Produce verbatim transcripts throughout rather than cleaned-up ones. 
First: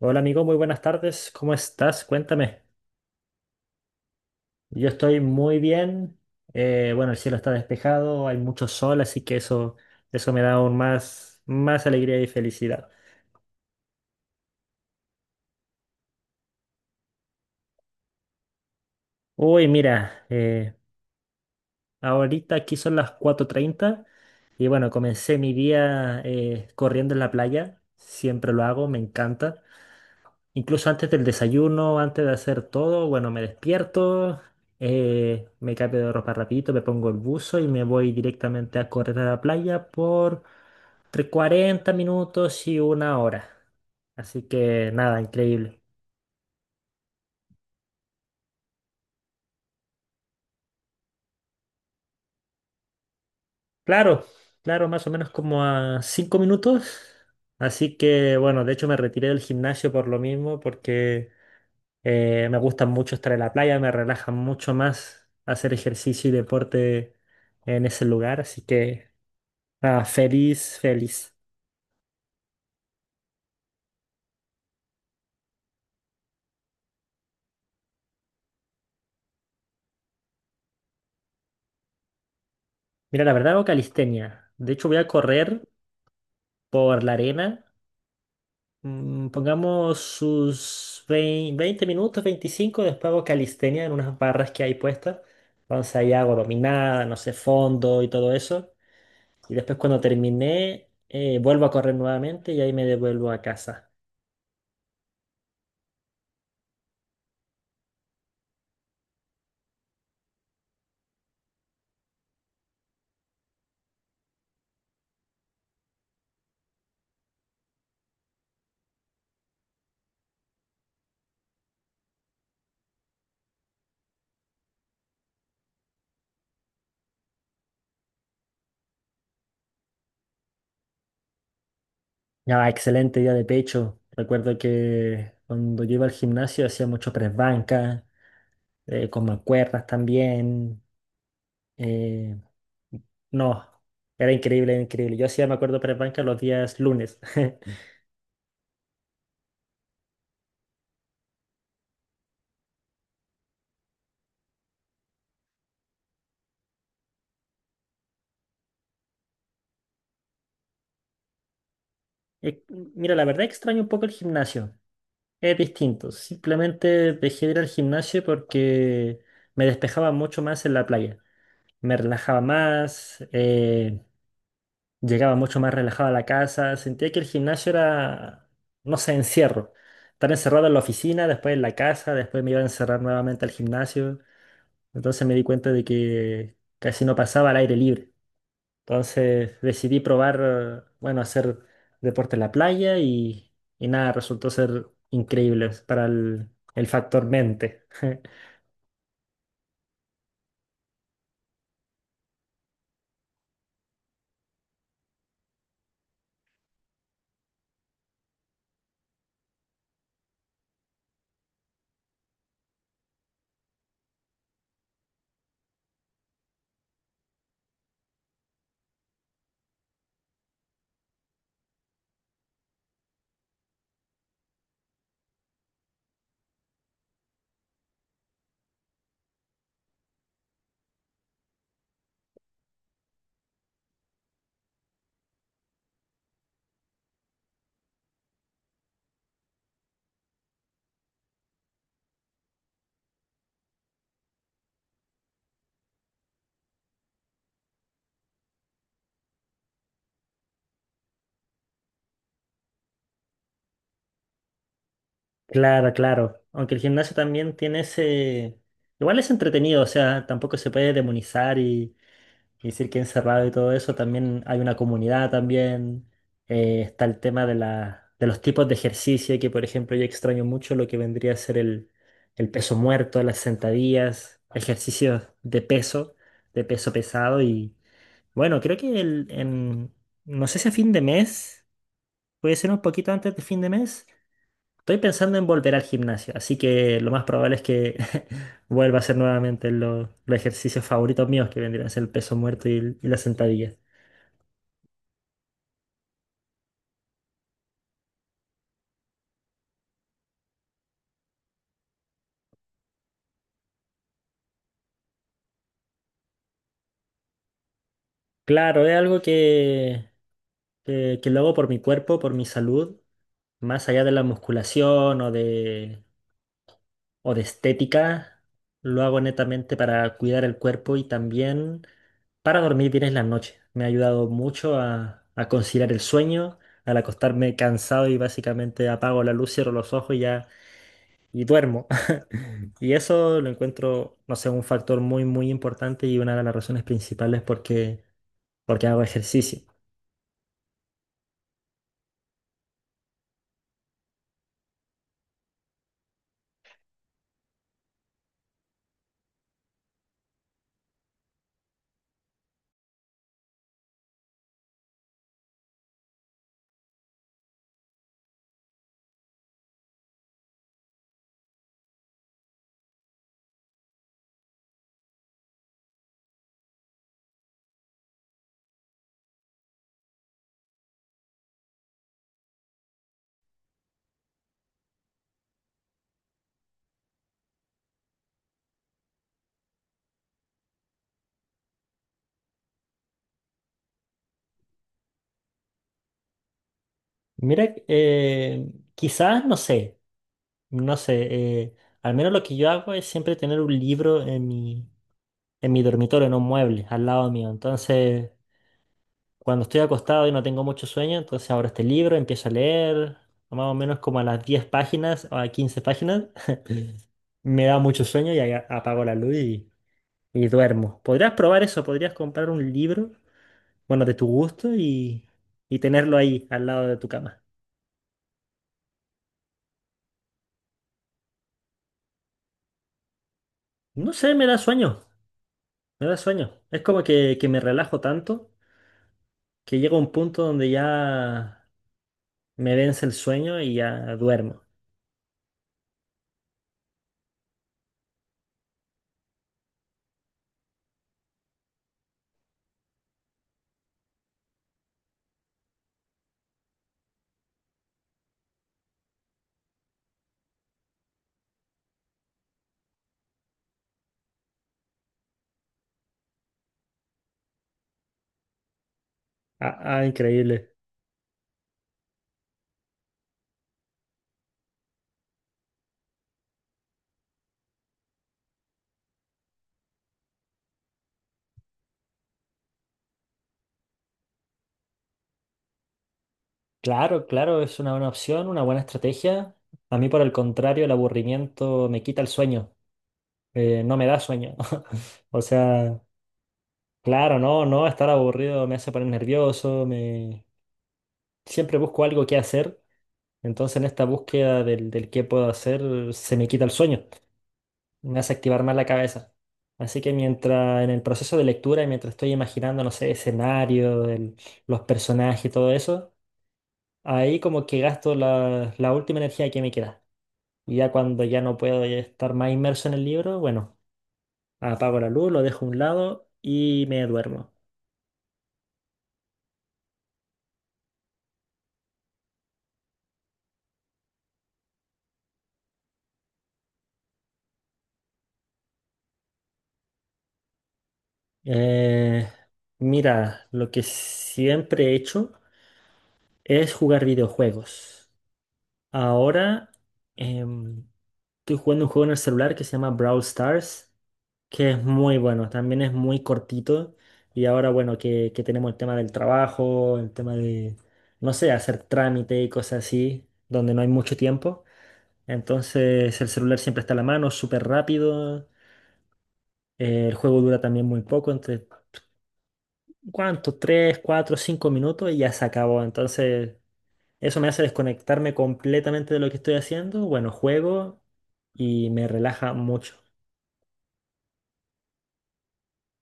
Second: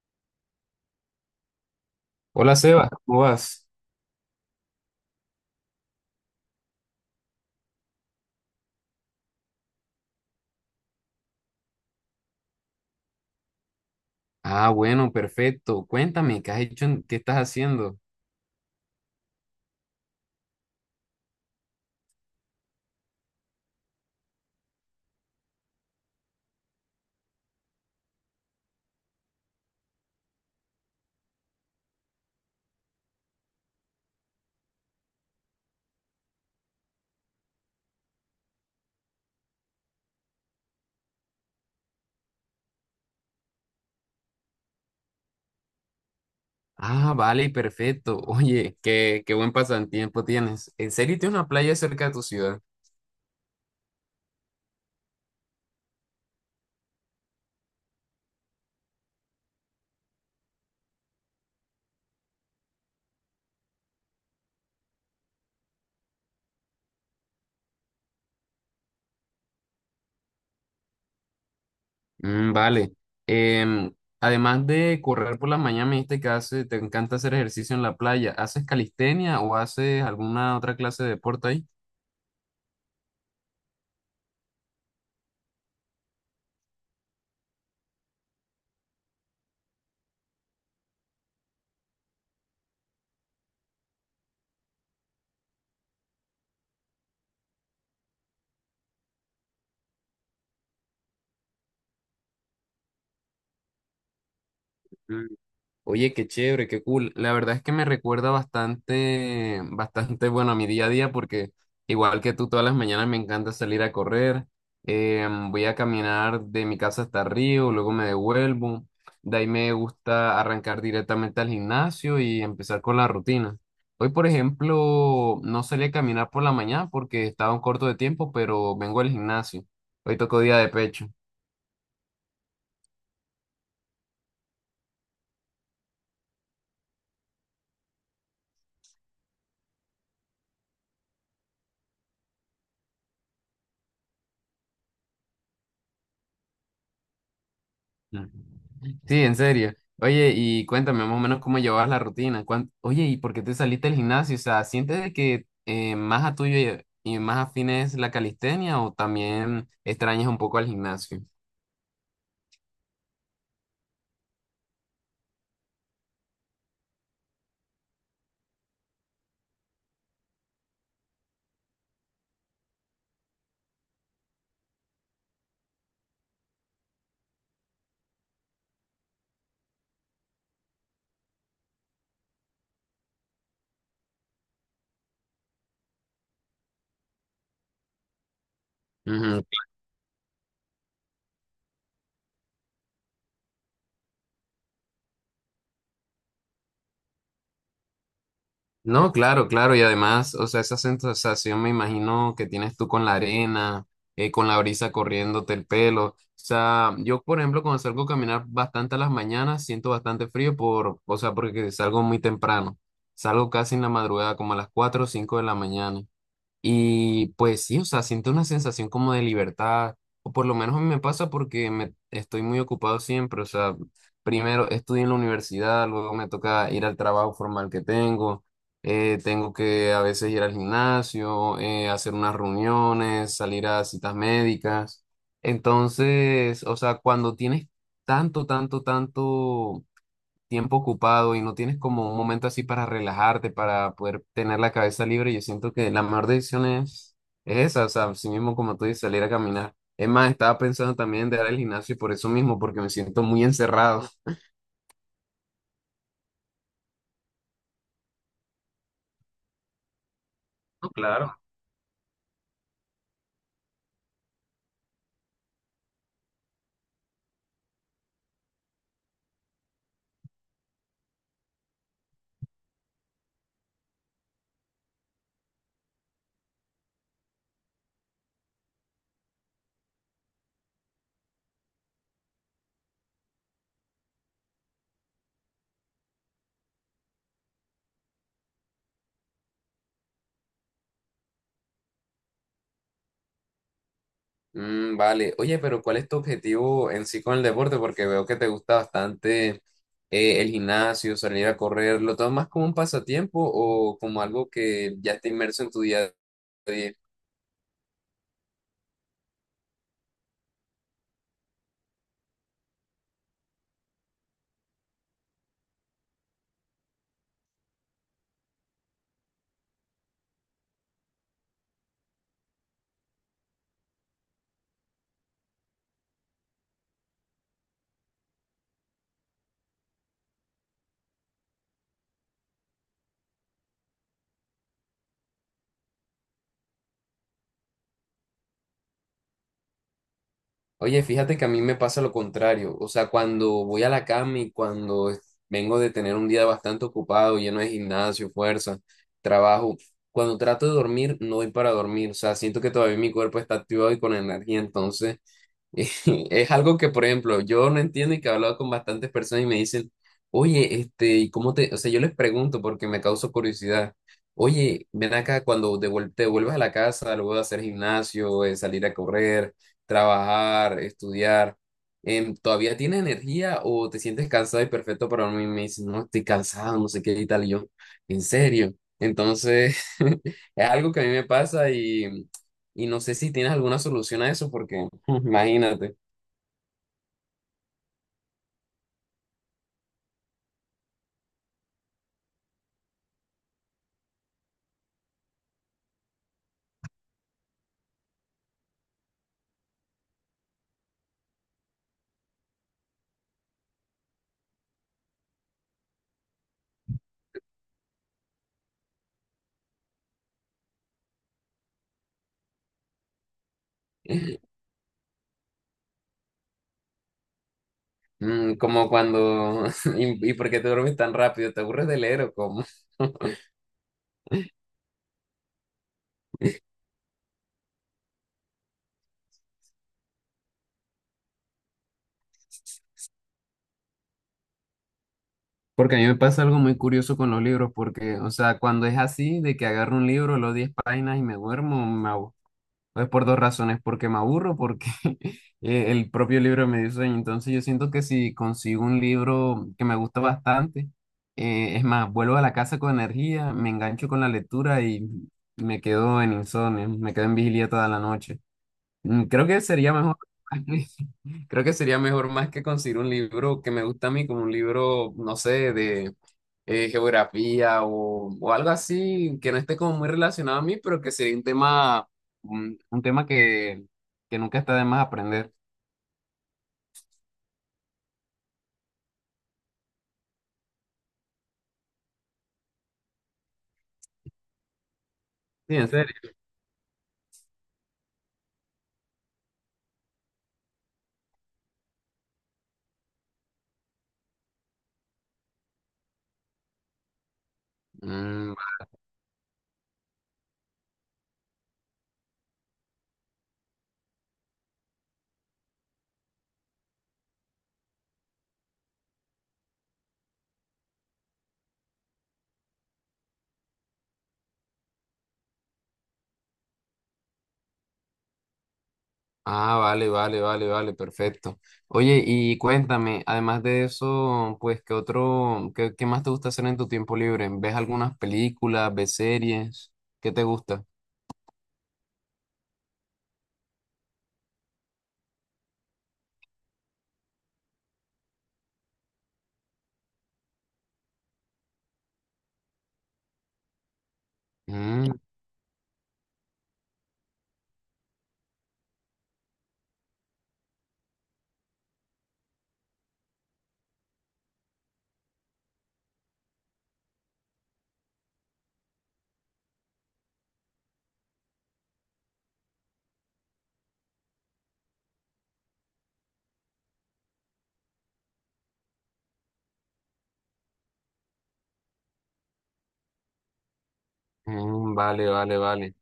Hola amigo, muy buenas tardes. ¿Cómo estás? Hola Cuéntame. Seba, ¿cómo vas? Yo estoy muy bien. Eh, bueno, el cielo está despejado, hay mucho sol, así que eso, eso me da aún más, más alegría y felicidad. Ah, bueno, perfecto. Cuéntame, ¿qué has hecho? en- ¿Qué estás haciendo? Uy, mira, eh, ahorita aquí son las cuatro treinta y bueno, comencé mi día eh, corriendo en la playa. Siempre lo hago, me encanta. Incluso antes del desayuno, antes de hacer todo, bueno, me despierto, eh, me cambio de ropa rapidito, me pongo el buzo y me voy directamente a correr a la playa por entre cuarenta minutos y una hora. Así que nada, increíble. Ah, vale, perfecto. Oye, qué, qué buen pasatiempo tienes. ¿En serio tienes una playa cerca de tu ciudad? Claro, claro, más o menos como a cinco minutos. Así que bueno, de hecho me retiré del gimnasio por lo mismo, porque Eh, me gusta mucho estar en la playa, me relaja mucho más hacer ejercicio y deporte en ese lugar, así que nada, feliz, feliz. Mm, vale. Em, Además de correr por la mañana, me dijiste que hace- te encanta hacer ejercicio en la playa. ¿Haces calistenia o haces alguna otra clase de deporte ahí? Mira, la verdad hago calistenia. De hecho, voy a correr por la arena. Mm, pongamos sus vein- veinte minutos, veinticinco después hago calistenia en unas barras que hay puestas. Entonces ahí hago dominada, no sé, fondo y todo eso. Y después cuando terminé, eh, vuelvo a correr nuevamente y ahí me devuelvo a casa. Oye, qué chévere, qué cool. La verdad es que me recuerda bastante, bastante, bueno, a mi día a día porque igual que tú todas las mañanas me encanta salir a correr. Em, voy a caminar de mi casa hasta Río, luego me devuelvo. De ahí me gusta arrancar directamente al gimnasio y empezar con la rutina. Hoy, por ejemplo, no salí a caminar por la mañana porque estaba un corto de tiempo, pero vengo al gimnasio. Hoy tocó día de pecho. Ya, excelente día de pecho. Recuerdo que cuando yo iba al gimnasio hacía mucho press banca, eh, con mancuernas también. eh, no, era increíble, era increíble. Yo hacía, me acuerdo, press banca los días lunes. Mm. Sí, en serio. Oye, y cuéntame más o menos cómo llevabas la rutina. cuán- Oye, ¿y por qué te saliste del gimnasio? O sea, ¿sientes de que eh, más a tuyo y y más afín es la calistenia o también extrañas un poco al gimnasio? Eh, Mira, la verdad extraño un poco el gimnasio. Es distinto. Simplemente dejé de ir al gimnasio porque me despejaba mucho más en la playa. Me relajaba más. eh, Llegaba mucho más relajado a la casa, sentía que el gimnasio era, no sé, encierro. Estar encerrado en la oficina, después en la casa, después me iba a encerrar nuevamente al gimnasio. Entonces me di cuenta de que casi no pasaba al aire libre. Entonces decidí probar, eh, bueno, hacer deporte en la playa y, y nada, resultó ser increíble para el, el factor mente. No, claro, claro, y además, o sea, esa sensación me imagino que tienes tú con la arena, eh, con la brisa corriéndote el pelo. O sea, yo, por ejemplo, cuando salgo a caminar bastante a las mañanas, siento bastante frío por, o sea, porque salgo muy temprano. Salgo casi en la madrugada, como a las cuatro o cinco de la mañana. Y pues sí, o sea, siento una sensación como de libertad, o por lo menos a mí me pasa porque me estoy muy ocupado siempre, o sea, primero estudio en la universidad, luego me toca ir al trabajo formal que tengo, eh, tengo que a veces ir al gimnasio, eh, hacer unas reuniones, salir a citas médicas. Entonces, o sea, cuando tienes tanto, tanto, tanto tiempo ocupado y no tienes como un momento así para relajarte, para poder tener la cabeza libre, yo siento que la mejor decisión es, es esa, o sea, así mismo como tú dices, salir a caminar. Es más, estaba pensando también en dejar el gimnasio por eso mismo, porque me siento muy encerrado. Claro, claro. Aunque el gimnasio también tiene ese. Igual es entretenido, o sea, tampoco se No, puede claro. demonizar y... Y decir que encerrado y todo eso, también hay una comunidad también. Eh, está el tema de la, de los tipos de ejercicio, que por ejemplo yo extraño mucho lo que vendría a ser el, el peso muerto, las sentadillas, ejercicios de peso, de peso pesado. Y bueno, creo que el, en, no sé si a fin de mes, puede ser un poquito antes de fin de mes, estoy pensando en volver al gimnasio, así que lo más probable es que vuelva a hacer nuevamente lo- los ejercicios favoritos míos, que vendrían a ser el peso muerto y, el- y las sentadillas. Mm, vale. Oye, pero ¿cuál es tu objetivo en sí con el deporte? Porque veo que te gusta bastante eh, el gimnasio, salir a correr. ¿Lo tomas como un pasatiempo o como algo que ya está inmerso en tu día a día? Claro, es algo que, que, que lo hago por mi cuerpo, por mi salud, más allá de la musculación o de, o de estética, lo hago netamente para cuidar el cuerpo y también para dormir bien en la noche. Me ha ayudado mucho a, a conciliar el sueño, al acostarme cansado y básicamente apago la luz, cierro los ojos y ya y duermo. Y eso lo encuentro, no sé, un factor muy, muy importante y una de las razones principales porque, porque hago ejercicio. Oye, fíjate que a mí me pasa lo contrario. O sea, cuando voy a la cama y cuando es- vengo de tener un día bastante ocupado, lleno de gimnasio, fuerza, trabajo, cuando trato de dormir, no voy para dormir. O sea, siento que todavía mi cuerpo está activado y con energía. Entonces, es algo que, por ejemplo, yo no entiendo y que he hablado con bastantes personas y me dicen, oye, este, ¿y cómo te...? O sea, yo les pregunto porque me causa curiosidad. Oye, ven acá cuando devuel- te vuelvas a la casa, luego de hacer gimnasio, eh, salir a correr, trabajar, estudiar, em, ¿todavía tienes energía o te sientes cansado y perfecto para mí? Me dicen, no, estoy cansado, no sé qué y tal. Y yo, ¿en serio? Entonces, es algo que a mí me pasa y no sé si tienes alguna solución a eso, porque imagínate, Mira, eh, quizás, no sé, no sé, eh, al menos lo que yo hago es siempre tener un libro en mi, en mi dormitorio, en un mueble, al lado mío. Entonces, cuando estoy acostado y no tengo mucho sueño, entonces abro este libro, empiezo a leer, más o menos como a las diez páginas o a quince páginas, me da mucho sueño y ahí a- apago la luz y y duermo. Podrías probar eso, podrías comprar un libro, bueno, de tu gusto y, y tenerlo ahí al lado de tu cama. mm, como cuando, ¿y, y por qué te duermes tan rápido? ¿Te aburres de leer o cómo? No sé, me da sueño, me da sueño. Es como que, que me relajo tanto que llega un punto donde ya me vence el sueño y ya duermo. Porque a mí me pasa algo muy curioso con los libros, porque, o sea, cuando es así, de que agarro un libro, los diez páginas y me duermo, me abu- es por dos razones, porque me aburro, porque eh, el propio libro me dio sueño. Entonces yo siento que si consigo un libro que me gusta bastante, eh, es más, vuelvo a la casa con energía, me engancho con la lectura y me quedo en insomnio, me quedo en vigilia toda la noche. Mm, creo que Ah, sería ah, mejor, increíble. creo que sería mejor más que conseguir un libro que me gusta a mí, como un libro, no sé, de eh, geografía o, o algo así que no esté como muy relacionado a mí, pero que sería un tema, un, un tema que, que nunca está de más aprender. Claro, claro, es una buena opción, una buena estrategia. A mí, por el contrario, el aburrimiento me quita el sueño, eh, no me da sueño. O Sí, en sea, serio. claro, no, no, estar aburrido me hace poner nervioso, me, siempre busco algo que hacer, entonces en esta búsqueda del, del qué puedo hacer se me quita el sueño, me hace Mm, activar más la cabeza. Así que mientras en el proceso de lectura, y mientras estoy imaginando, no sé, escenarios, el- los personajes y todo eso, ahí como que gasto la, la última energía que me queda. Y ya cuando ya no puedo estar más inmerso en el libro, bueno, apago la luz, lo dejo a un lado y me duermo. ah, vale, vale, vale, vale, perfecto. Oye, y cuéntame, además de eso, pues, ¿qué otro, qué, qué más te gusta hacer en tu tiempo libre? ¿Ves algunas películas, ves series? ¿Qué te gusta? Eh, mira, lo que siempre he hecho es jugar videojuegos. Ahora em, estoy jugando un juego en el celular que se llama Brawl Stars, que es muy Mm, bueno, también es muy cortito. Y ahora, bueno, que, que tenemos el tema del trabajo, el tema de, no sé, hacer trámite y cosas así, donde no hay mucho tiempo. Entonces el celular siempre está a la mano, súper rápido. eh, el juego dura también muy poco, entre, ¿cuánto? Tres, cuatro, cinco minutos y ya se acabó. Entonces eso me hace desconectarme completamente de lo que estoy haciendo. Bueno, juego y me relaja mucho. mm, vale, vale, vale.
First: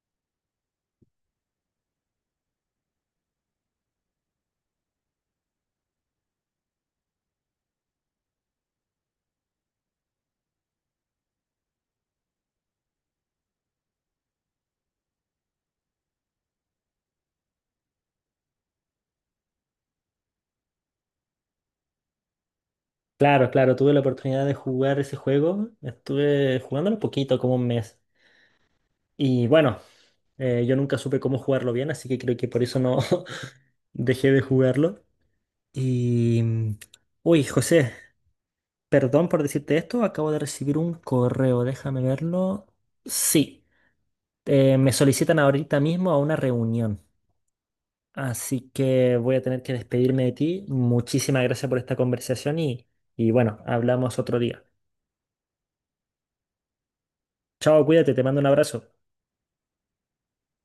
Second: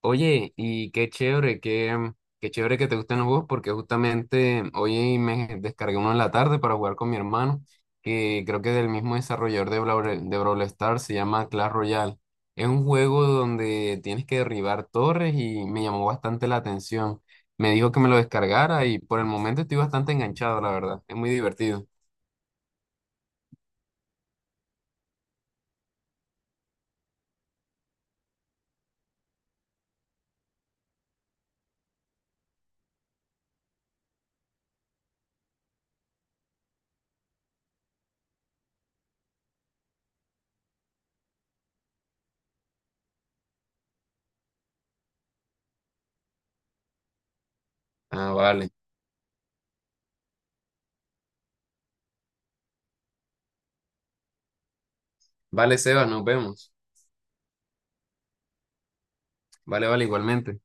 Oye, y qué chévere, qué, mm, qué chévere que te gusten los juegos, porque justamente hoy me descargué uno en la tarde para jugar con mi hermano, que creo que es del mismo desarrollador de Brawl, de Brawl Stars, se llama Clash Royale. Es un juego donde tienes que derribar torres y me llamó bastante la atención. Me dijo que me lo descargara y por el momento estoy bastante enganchado, la verdad. Es muy divertido. Claro, claro, tuve la oportunidad de jugar ese juego. Estuve jugándolo poquito, como un mes. Y bueno, eh, yo nunca supe cómo jugarlo bien, así que creo que por eso no dejé de jugarlo. Y... mm, Uy, José, perdón por decirte esto. Acabo de recibir un correo, déjame verlo. Sí, eh, me solicitan ahorita mismo a una reunión. Ah, Así vale. que voy a tener que despedirme de ti. Muchísimas gracias por esta conversación y, y bueno, hablamos otro día. Vale, Seba, nos vemos. Chao, cuídate, te mando un abrazo. Vale, vale, igualmente.